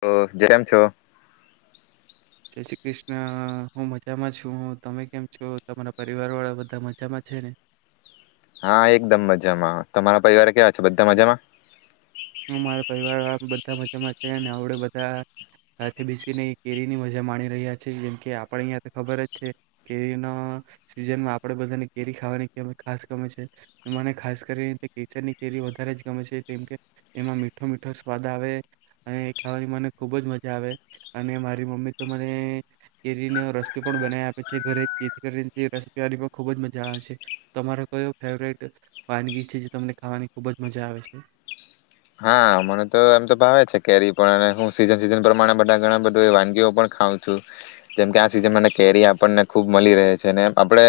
તો જે કેમ છો જય શ્રી કૃષ્ણ હું મજામાં છું તમે કેમ છો તમારા પરિવાર વાળા બધા મજામાં છે ને? હા એકદમ મજામાં તમારા પરિવાર કેવા છે બધા મજામાં? મારા પરિવાર બધા મજામાં છેને અવડે બધા સાથે બેસીને કેરીની મજા માણી રહ્યા છે જેમ કે આપણે અહં ખબર જ છે કેરીના સીઝનમાં આપણે બધાની કેરી ખાવાની ક ખાસ ગમે છે મને ખાસ કરીને કેસરની કેરી વધારે જ ગમે છે કેમ કે એમાં મીઠો મીઠો સ્વાદ આવે અને ખાવાની મને ખૂબ જ મજા આવે અને મારી મમ્મી તો મને કેરીને રસ પણ બનાવી આપે છે ઘરે ચી કરીને રસ પીવાની પણ ખૂબ જ મજા આવે છે તમારો કયો ફેવરેટ વાનગી છે જે તમને ખાવાની ખૂબ જ મજા આવે છે હા મને તો એમ તો ભાવે છે કેરી પણ અને હું સીઝન સિઝન પ્રમાણે બધા ઘણા બધા વાનગીઓ પણ ખાવં છું જેમ કે આ સિઝન કેરી આપણને ખૂબ મળી રહે છે ને આપણે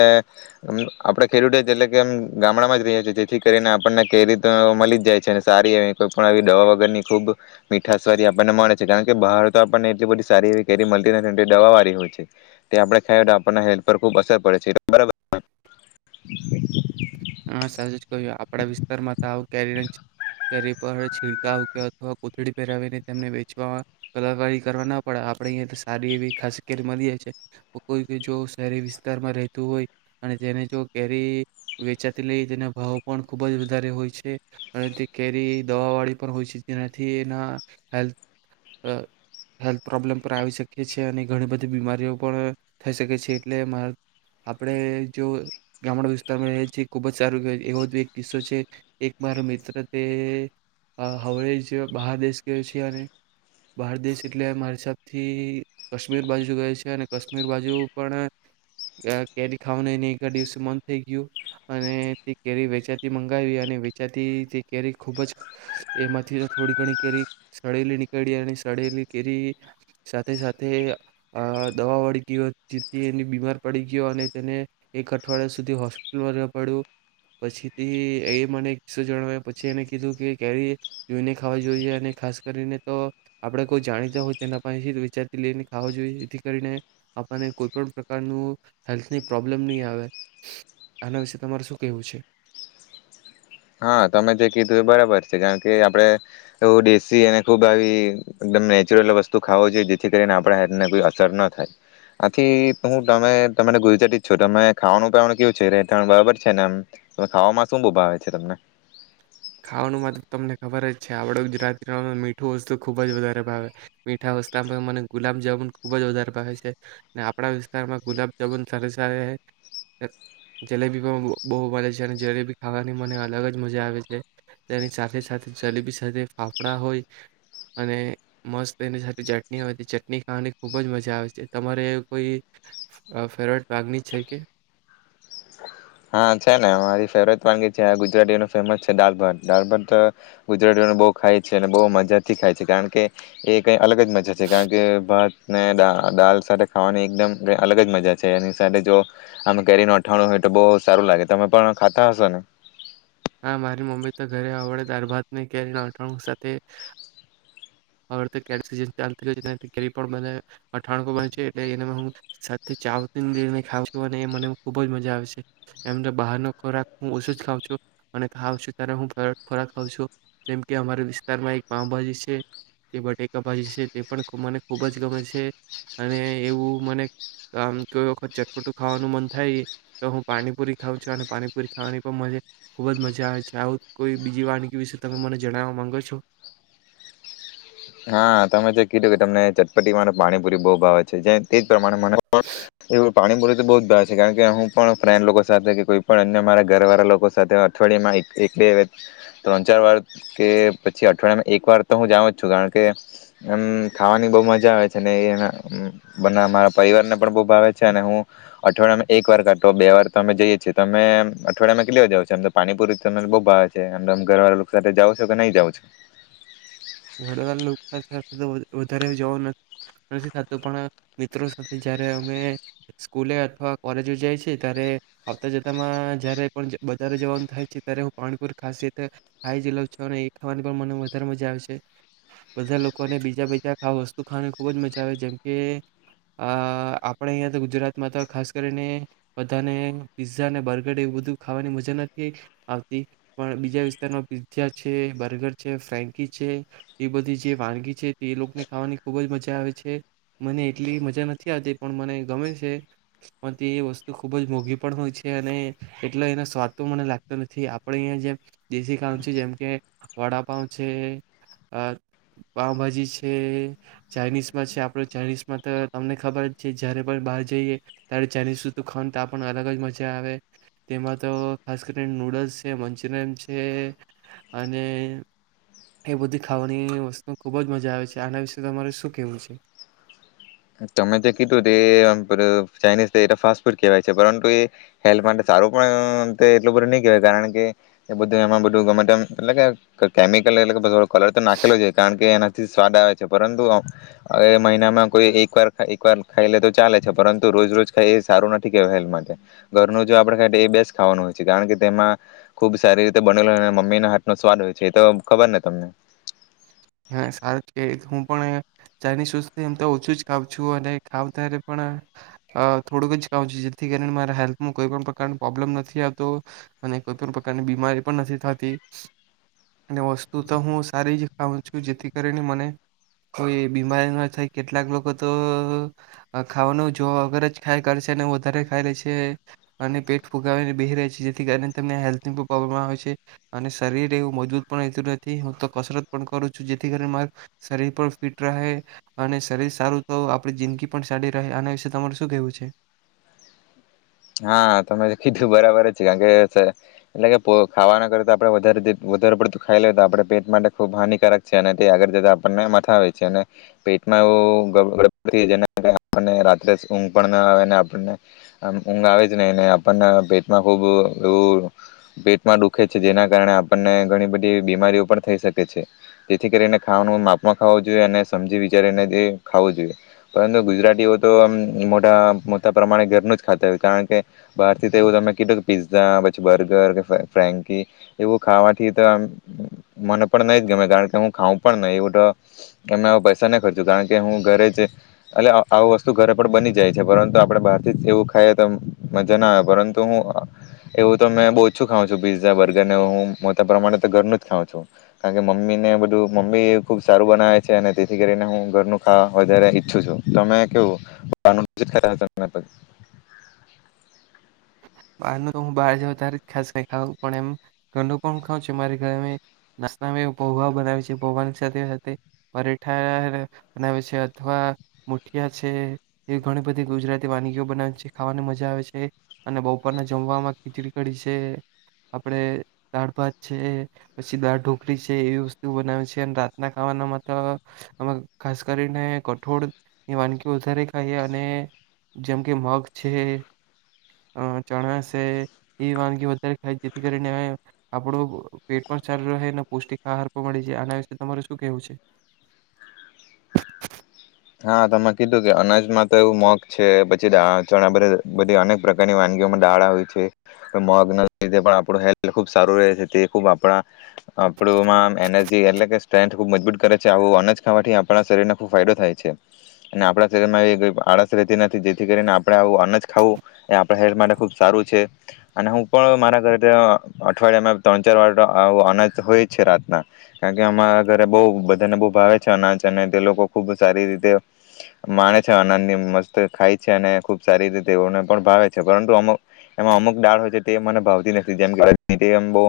આપણે ખેડૂતો એટલે કેમ ગામડામાં જ રહીએ છએ જેથી કરીને આપણને કેરી તો મળી જ જાય છે ને સારી એવી કોઈ પણ આવી દવા વગરની ખૂબ મીઠા સવારી આપણને મળે છે કારણ કે બહાર તો આપણને એટલી બધી સારી એ કે મને દવા વાળી હોય છે તે આપણે ખાઈ તો આપણ હેલ્થ પર ખૂબ અસર પડે છે બ હા સાચું જ કહ્યુ આપડા વિસ્તારમાં તો આવ કેરી કેરી પર છીડકાવ કે અથવા કોથળી પહેરાવીને તેમને વેચવામાં કલાકારી કરવા ના પડે આપણેે અહીયા સારી એવી ખાસ કેરી મળીએ છે કોઈ જો શહેરી વિસ્તારમાં રહેતું હોય અને તેને જો કેરી વચા તેટલે તેના ભાવ પણ ખૂબ જ વધારે હોય છે અને તે કેરી દવાવાળી પણ હોય છે જેનાથી એના હેલ્થ હેલ્થ પ્રોબ્લેમ પણ આવી શકીએ છીએ અને ઘણી બધી બીમારીઓ પણ થઈ શકે છે એટલે મા આપણે જો ગામડા વિસ્તારમાં રએ છએ ખુબ જ સાર એવો એક કિસ્સો છે એક મારો મિત્ર તે હવેળ બહાર દેશ ગયો છે અને બહાર દેશ એટલે મારી હિસાબથી કાશ્મીર બાજુ ગયો છે અને કાશ્મીર બાજુ પણ કેરી ખાવા ને એક દિવસે મન થઈ ગયું અને તે કેરી વેચાતી મંગાવી અને વેચાતી તે કેરી ખૂબ જ એમાંથી થોડી ઘણી કેરી સળેલી નીકળી અને સળેલી કેરી સાથે સાથે દવા વળી ગયો જેથી એની બીમાર પડી ગયો અને તેને એક અઠવાડિયા સુધી હોસ્પિટલમાં પડ પછીથી એ મને કિસ્સો જણાવય પછી એને કીધું કે કે્યારે જોઈને ખાવા જોઈએ અને ખાસ કરીને તો આપણે કોઈ જાણીતા હોય તેના પાસે વિચારતી લઈને ખાવા જોઈએ જેથી કરીને આપણને કોઈ પણ પ્રકારનું હેલ્થની પ્રોબ્લેમ નહીં આવે આના વિ તમાર શું કેવું છે? હા તમે જે કીધું એ બરાબર છે કારણ કે આપણેે એવ દેશી અને ખુબ આવી એકદમ નેચરલ વસ્તુ ખાવો જોઈએ જેથી કરીને આપણા હેલ્થને કોઈ અસર ન થાય આથી હું તમે તને ગુજરાતી જ છો તમે ખાવાનું પનું કેવું છે રહેતાા બરાબર છે ને એમ ખાવામાં શું બુ ભાવે છે છે તમને ખાવાનું મા તો તમને ખબર જ છે આપણા ગુજરાતીમાં મીઠું વસ્તુ ખૂબ જ વધારે ભાવે મીઠા વસ્તામાં મને ગુલાબજામુન ખૂબ જ વધારે ભાવે છે અનેને આપણા વિસ્તારમાં ગુલાબજામુન સર સ જલેબી પણ બહુ મળે છે અને જલેબી ખાવાની મને અલગ જ મજા આવે છે તેની સાથે સાથે જલેબી સાથે ફાફડા હોય અને મસ્ત એની સાથે ચટણી હોય તે ચટણી ખાવાની ખુબ જ મજા આવે છે તમારે કોઈ ફેવરેટ વાનગી છે કે હા છે ને મારી ફેવરેટ વાનગી છે આ ગુજરાતીઓનો ફેમસ છે દાાલ ભત દળ ભાત ગુજરાતીઓને બહુ ખાય છે અને બહ મજા થી ખાય છે કારણ કે એ કઈ અલગ જ મજા છે કારણ કે ભાત ને દાલ સાથે ખાવાની એકદમ ક અલગ જ મજા છે એની સાથે જો આ કેરી ન અઠાણું હોય તો બહ સારું લાગે તમે પણ ખાતા હશો ને હા મારી મમ્મી તો ઘરે આવડે દાળ ભાતને કેરીના અથાણું સાથે આ વખતે છે કેરીની [inaudible] કેરી પણ બધાએ [inaudible] મને ખુબ જ મજા આવે છે એમને બહારનો ખોરા હ ઓછો જ ખાવં છું અને ખાવ છું ત હું ખોરાક ખ છું જેમ કે અમારા વિસ્તારમાં એક પાઉભાજી છે જે બટેકા ભાજી છે તે પણ મને ખુબ જ ગમે છે અને એવું મને આમ તો કોઈ વખત ચટપટું ખાવાનું મન થાય તો હું પાણીપુરી ખાં છું અને પાણીપુરી ખાવાની પણ મ ખૂબ જ મજા આવે છે આવું કોઈ બીજી વાનગી વિશે તમે મને જણાવવા માંગો છો હા તમે જે કીધું કે તમને ચટપટીમાં પાણીપુરી બહુ ભાવે છે તે તો મને મને પણ એવું પાણીપુરી બહુ જ ભાવે છે કારણ કે હું પણ ફ્રેન્ડ લોકો સાથે કે કોઈ પણ અન્ય મારા ઘર વાળા લોકો સાથે અઠવાડિયામાં એક બે ત્રણ ચાર વાર કે પછી અઠવાડિયામાં એક વાર તો હું જાઉ જ છું કારણ કે કે એમ ખાવાની બહ મજા આવે છે અને એ એના બ મારા પરિવારને પણ બહુ ભાવે છે અને હું અઠવાડિયામાં એક વાર કરતો બે વાર તો અમે જઈએ છીએ તમે અઠવાડિયામાં કેટલી જાાવ છ એમ તો પાણીપુરી ત બહુ ભાવે છે એમ તો ઘરવાળા લોકો સાથે જાાવ છો કે નહીં જાાવ ઘણીવાર લોકો સાથે વધારે જવાનું ન થી થતું પણ મિત્રો સાથે જયારે અમે સ્કૂલે અથવા કોલેજો જાય છે ત્યારે આવતા જતા માં જ્યારે પણ વધારે જવાનું થાય છે ત્યારે હું પાણીપુરિ ખાસિયત ખાઈ જ લઉં છું અને એ ખાવાની પણ મને વધારે મજા આવે છે. બધા લોકોને બીજા બીજા વસ્તુ ખાવાની ખુબ જ મજા આવે જેમ કે આ આપણે અહં તો ગુજરાતમાં તો ખાસ કરીને બધાને પીઝઝા અનેને બર્ગર એવું બધું ખાવાની મજા નથી આવતી પણ બીજા વિસ્તારમાં પીઝા છે બર્ગર છે ફ્રેન્કી છે એ બધી જે વાનગી છે તે એ લોકોને ખાવાની ખૂબ જ મજા આવે છે મને એટલી મજા નથી આવતી પણ મને ગમે છે પણ તે વસ્તુ ખુબ જ મોંઘી પણ હોય છે અને એટલા એનો સ્વાદ તો મને લાગતો નથી આપણે અહીંયા જેમ દેશી ખાંડ ન છે જેમ કે વડાપાવ છે અ પાઉભાજી છે ચાઇનીઝમાં છે આપણે ચાઇનીઝમાં તો તમને ખબર જ છે જયારે પણ બહાર જઈએ ત્યારે ચાઇનીઝ તુ ખાનું તો આપણ અલગ જ મજા આવે તેમાં તો ખાસ કરીને નૂડલ્સ છે મંચુરિયન છે અને એ બધી ખાવાની વસ્તુ ખુબ જ મજા આવે છે આના વિશે તમારે શું કેવું છે તમે જે કીધું એ ચાઇનીઝ એ ફાસ્ટ ફૂડ કેહેવાય છે પરંતુ એ હેલ્થ માટે સારું પણ એટલું બધું ની કેહેવાય કારણ કે એ બધું એમાં બધું ગમેતેમ એટલે કે કેમિકલ એટલે કલર તો નાખેલો છે કારણ કે એના થી સ્વાદ આવે છે પરંતુ અવે મહિનામાં કોઈ એક એક વાર એકવાર ખાઈ લે તો ચાલે છે પરંતુ રોજ રોજ ખાય એ સારું નથી કેવા હેલ્થ માટે ઘરનું જો આપડે ખાય એ બેસ્ટ ખાવાનું હોય છે કારણ કે તેમાં ખુબ સારી રીતે બને મમ્મીના હાથ નો સ્વાદ હોય છે એ તો ખબર ને તમને. હ સાર હું પણ ચાઇનીઝ વસ્તુ એમ તો ઓછું જ ખાવં છું અને ખાવ ત્યારે પણ થોડુંક જ ખાઉં છું જેથી કરીને મારા હેલ્થમાં કોઈ પણ પ્રકારનો પ્રોબ્લેમ નથી આવતો અને કોઈ પણ પ્રકારની બીમારી પણ નથી થતી અને વસ્તુ તો હું સારી જ ખા ઉં છું જેથી કરીને મને કોઈ બીમારી ન થાય કેટલાક લોકો તો ખાવાનું જોવા વગર જ ખાય કરશે અને વધારે ખાઈ લે છે અને પેટ ફુગાવીને બેહી રહે છે જેથી કરીને તેમને હેલ્થની પણ પ્રોબ્લેમ આવે છે અને શરીર એવું મજબૂત પણ રહેતું નથી હું તો કસરત પણ કરું છું જેથી કરી મારું શરીર પણ ફિટ રહે અને શરીર સારું તો આપણી જિંદગી પણ સારી રહે આના વિશે તમારે શું કેવું છે. હા તમે કીધું બરાબર જ છે કારણ કે એટલે કે પ ખાવાના કરેતા આપણે વધારે વધારે પડતું ખાઈ લેએ તો આપણે પેટ માટે ખૂબ હાનિકારક છે અને તે આગળ જતા આપણને મથાવે છે અને પેટમાં એવુંને [unintelligible] રાત્રે ઊંઘ પણ ના આવેને આપણને ઊંઘ આવે જ નહીંને આપણને પેટમાં ખૂબ એવું પેટમાં દુખે છે જેના કારણે આપણને ઘણી બધી બીમારીઓ પણ થઈ શકે છે જેથી કરીને ખાવાનું માપમાં ખાવું જોઈએ અને સમજી વિચારીને તે ખાવું જોઈએ પરંતુ ગુજરાતીઓ તો આમ મોટા મોટા પ્રમાણે ઘરનું જ ખાતા હોય કારણ કે બહાર થી તો એવું તમે કીધું કે પિઝ્ઝા પછી બર્ગર કે ફ્રેન્કી એવું ખાવાથી તો મને પણ નહી જ ગમે કારણ કે હું ખાઉં પણ નહી એવું તો અમે પૈસા નહી ખર્ચું કારણ કે હું ઘરે જ એટલે આવ વસ્તુ ઘરે પર બની જાય છે પરંતુ આપડે બહાર થી એવું ખાઈ તો મજા ના આવે પરંતુ હું એવું તો બો ઓછું ખાઉં છું પીઝા બર્ગર ને હું મોટા પ્રમાણે તો ઘરનું જ ખાઉં છું કારણ કે મમ્મી ને બધું મમ્મી ખુબ સારું બનાવે છે અને તેથી કરીને હું ઘરનું ખાવા વધારે ઈચ્છું છું તમે કેવું બહાર નું. [unintelligible] બારનું હું બહાર જાઉં ત્યારે ખાસ કઈ ખાઉં પણ એમ ઘરનું પણ ખાઉં છું મારે ઘરે નાસ્તામાં પૌવા બનાવે છે પૌવાની સાથે સાથે પરેઠા બનાવે છે અથવા મુઠિયા છે એ ઘણી બધી ગુજરાતી વાનગીઓ બનાવે છે ખાવાની મજા આવે છે. અને બપોરના જમવામાં ખીચડી કડી છે આપણે દાળ ભાત છે પછી દાળ ઢોકળી છે એવી વસ્તુ બનાવી છે અને રાતના ખાવાનામાં તો અમે ખાસ કરીને કઠોળની વાનગીઓ વધારે ખાઈએ અને જેમ કે મગ છે અ ચણાસે એ વાનગી વધારે ખાય જેથી કરીને આપડુ પેટ પણ સારુ રહે અને પૌષ્ટિક આહાર પણ મળે છે આના વિશે તમારે શું કેવું છે. હા તમે કીધું કે અનાજમાં તો એવું મગ છે પછી દાણા ચણા બધી અનેક પ્રકારની વાનગીઓમાં ડાળ આવે છે મગ ના લીધે પણ આપણું હેલ્થ ખુબ સારું રહે છે તે ખૂબ આપણા આપડુ માં એનર્જી એટલે કે સ્ટ્રેન્થ ખૂબ મજબૂત કરે છે આવું અનાજ ખાવાથી આપણા શરીરને ખુબ ફાયદો થાય છે. અને આપણા શરીરમાં એ આળસ રહેતી નથી જેથી કરીને આપણે આવું અનાજ ખાવું એ આપણા હેલ્થ માટે ખુબ સારું છે અને હું પણ મારા ઘરે અઠવાડિયામાં ત્રણ ચાર વાર અનાજ તો હોય જ છે રાતના કારણ કે અમાર ઘરે બઉ બધાને ભાવે છે અનાજ અને તે લોકો ખુબ સારી રીતે માણે છે આનંદ થી મસ્ત ખાય છે અને ખુબ સારી રીતે તેઓને પણ ભાવે છે પરંતુ અમુક એમાં અમુક દાળ હોય છે તે મને ભાવતી નથી જેમ કે [unintelligible] બઉ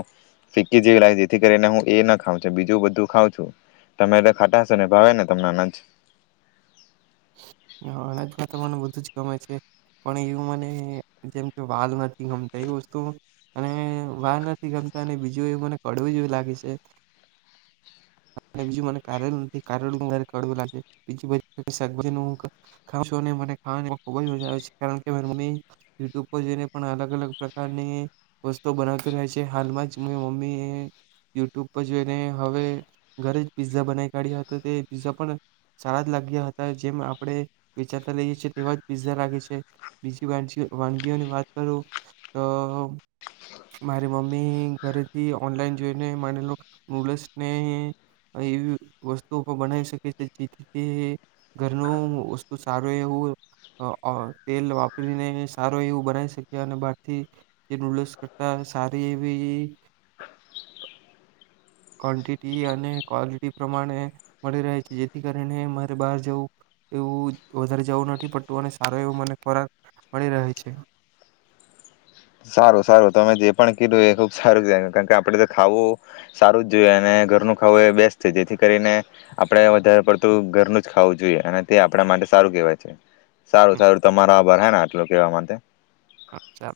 ફીકી જેવી લાગે છે જેથી કરીને હું એ ના ખાવં છ બીજું બધું ખાઉં છું તમે ખાતા હશે ને ભાવે ને તમને અનાજ. અનાજમાં તો મને બધું જ ગમે છે પણ એવું મને જેમ કે વાલ નથી ગમતા એ વસ્તુ અને વાલ નથી ગમતા અને બીજું એવું મને કડવું જેવી લાગે છે અને બીજું મને કાર નથી કારેલુ વધારે કડવું લાગે છે બીજુ શાકભાજી હું ખાવ છું મને ખાવાની ખુબ જ મજા આવે છે કારણ કે મમ્મી યુટ્યુબ પર જોઈને પણ અલગ અલગ પ્રકારની વસ્તુ બનાવતી રહે છે હાલમાં જ માં મમ્મી એ યુટ્યુબ પર જોઈને હવે ઘરે જ પીઝા બનાવી કાઢ્યા હતા તે પીઝા પણ સારા જ લાગ્યા જેમ આપણે વેચાતા લઈએ છે તેવા જ પીઝા લાગે છે બીજી [unintelligible] વાનગીઓની વાત કરું તો મારી મમ્મી ઘરેથી ઓનલાઈન જોઈને માનેલો નૂડલ્સ ને એવી વસ્તુ પણ બનાવી શકે છે જેથી ઘરનું વસ્તુ સારું એવું અ અ તેલ વાપરીને સારું એવું બનાવી શક્યા અને બારથી નૂડલ્સ કરતા સારી એવી ક્વન્ટિટી અને ક્વોલિટી પ્રમાણે મળી રહે છે જેથી કરીને મારે બહાર જવું એવું વધારે જવું નથી પડતું અને સારો એવો મને ખોરાક મળી રહે છે. સારું સારું તમે જે પણ કીધું એ ખુબ સારું કારણ કે આપડે તો ખાવું સારું જ જોઈએ અને ઘરનું ખાવું એ બેસ્ટ છે જેથી કરીને આપડે વધારે પડતું ઘરનું જ ખાવું જોઈએ અને તે આપણા માટે સારું કેહેવાય છે. સારું હમ, સારું તમારા [unintelligible] ને આટલૂ કહેવા માટે. અચ્છા.